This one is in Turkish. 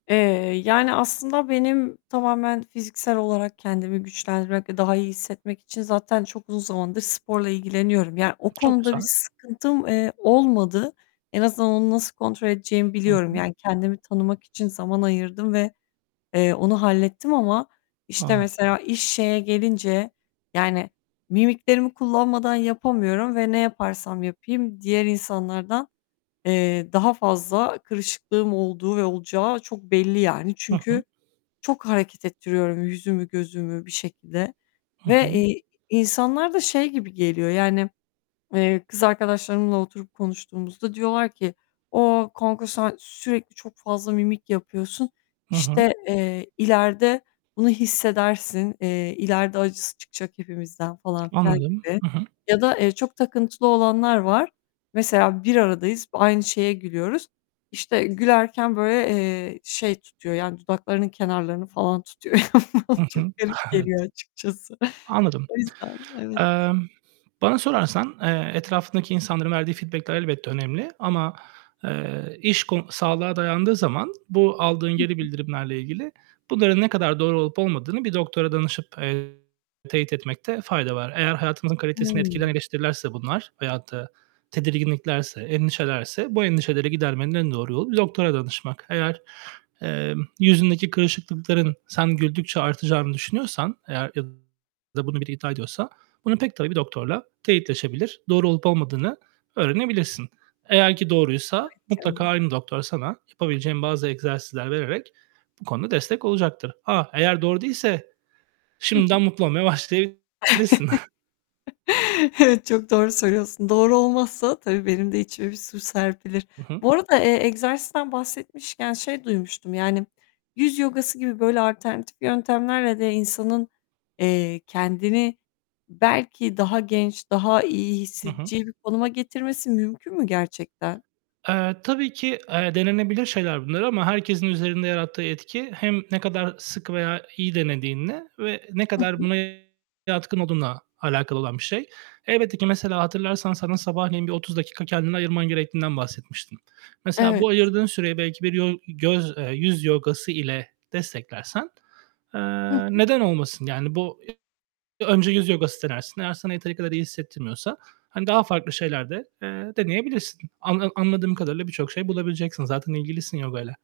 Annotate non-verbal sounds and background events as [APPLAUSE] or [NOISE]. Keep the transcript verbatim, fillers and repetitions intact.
Eee, yani, aslında benim tamamen fiziksel olarak kendimi güçlendirmek ve daha iyi hissetmek için zaten çok uzun zamandır sporla ilgileniyorum. Yani, o Çok konuda güzel. bir sıkıntım, eee, olmadı. En azından onu nasıl kontrol edeceğimi Hı biliyorum. hı. Yani, kendimi tanımak için zaman ayırdım ve, eee, onu hallettim ama, işte, Anladım. mesela iş şeye gelince, yani, mimiklerimi kullanmadan yapamıyorum ve ne yaparsam yapayım diğer insanlardan, eee, daha fazla kırışıklığım olduğu ve olacağı çok belli yani. Hı Çünkü hı. çok hareket ettiriyorum yüzümü, gözümü bir şekilde Hı ve, hı. eee, insanlara da şey gibi geliyor; yani, eee, kız arkadaşlarımla oturup konuştuğumuzda diyorlar ki "A, kanka sen sürekli çok fazla mimik yapıyorsun, Hı hı. işte, eee, ileride bunu hissedersin, eee, ileride acısı çıkacak hepimizden." falan, filan Anladım. gibi. Hı hı. Ya da, eee, çok takıntılı olanlar var; mesela bir aradayız, b aynı şeye gülüyoruz. İşte, gülerken, böyle, eee, şey tutuyor, yani, dudaklarının kenarlarını falan tutuyor. Yani, bana Hı çok hı. garip Evet. geliyor açıkçası. Anladım. O yüzden, evet. Emm, bana sorarsan, eee, etrafındaki insanların verdiği feedback'ler elbette önemli ama, eee, iş ko sağlığa dayandığı zaman bu aldığın Hı geri hı. bildirimlerle ilgili bunların ne kadar doğru olup olmadığını bir doktora danışıp, eee, teyit etmekte fayda var. Eğer hayatınızın kalitesini Hıı. etkileyen eleştirilirse bunlar veyahut da tedirginliklerse, endişelerse bu endişeleri gidermenin en doğru yolu bir doktora danışmak. Eğer, emm, yüzündeki kırışıklıkların sen güldükçe artacağını düşünüyorsan, eğer ya da bunu biri iddia ediyorsa bunu pek tabii bir doktorla teyitleşebilir, doğru olup olmadığını öğrenebilirsin. Eğer ki doğruysa Evet, mutlaka ya. aynı doktor sana yapabileceğin bazı egzersizler vererek bu konuda destek olacaktır. A! Eğer doğru değilse Hı şimdiden hı. mutlu olmaya başlayabilirsin. [GIGGLES] [CHUCKLES] Evet, çok doğru söylüyorsun. Doğru olmazsa tabii, benim de içime bir su serpilir. I hı. Bu arada, eee, egzersizden bahsetmişken şey duymuştum; yani, yüz yogası gibi, böyle, alternatif yöntemlerle de insanın, eee, kendini belki daha genç, daha iyi Hı hı. hissedeceği bir konuma getirmesi mümkün mü gerçekten? Eee, tabii ki, eee, denenebilir şeyler bunlar ama herkesin üzerinde yarattığı etki hem ne kadar sık veya iyi denediğinle ve ne Hı kadar hı. buna yatkın olduğunla alakalı olan bir şey. Elbette ki mesela hatırlarsan sana sabahleyin bir otuz dakika kendini ayırman gerektiğinden bahsetmiştim. Mesela bu Evet. ayırdığın süreyi belki bir yol göz eee, yüz yogası ile desteklersen, eee, Hı hı. neden olmasın? Yani, bu [UNINTELLIGIBLE] önce yüz yogası denersin, eğer sana yeteri kadar iyi hissettirmiyorsa, hani, daha farklı şeyler de, eee, deneyebilirsin. Anla anladığım kadarıyla birçok şey bulabileceksin zaten ilgilisin yogayla.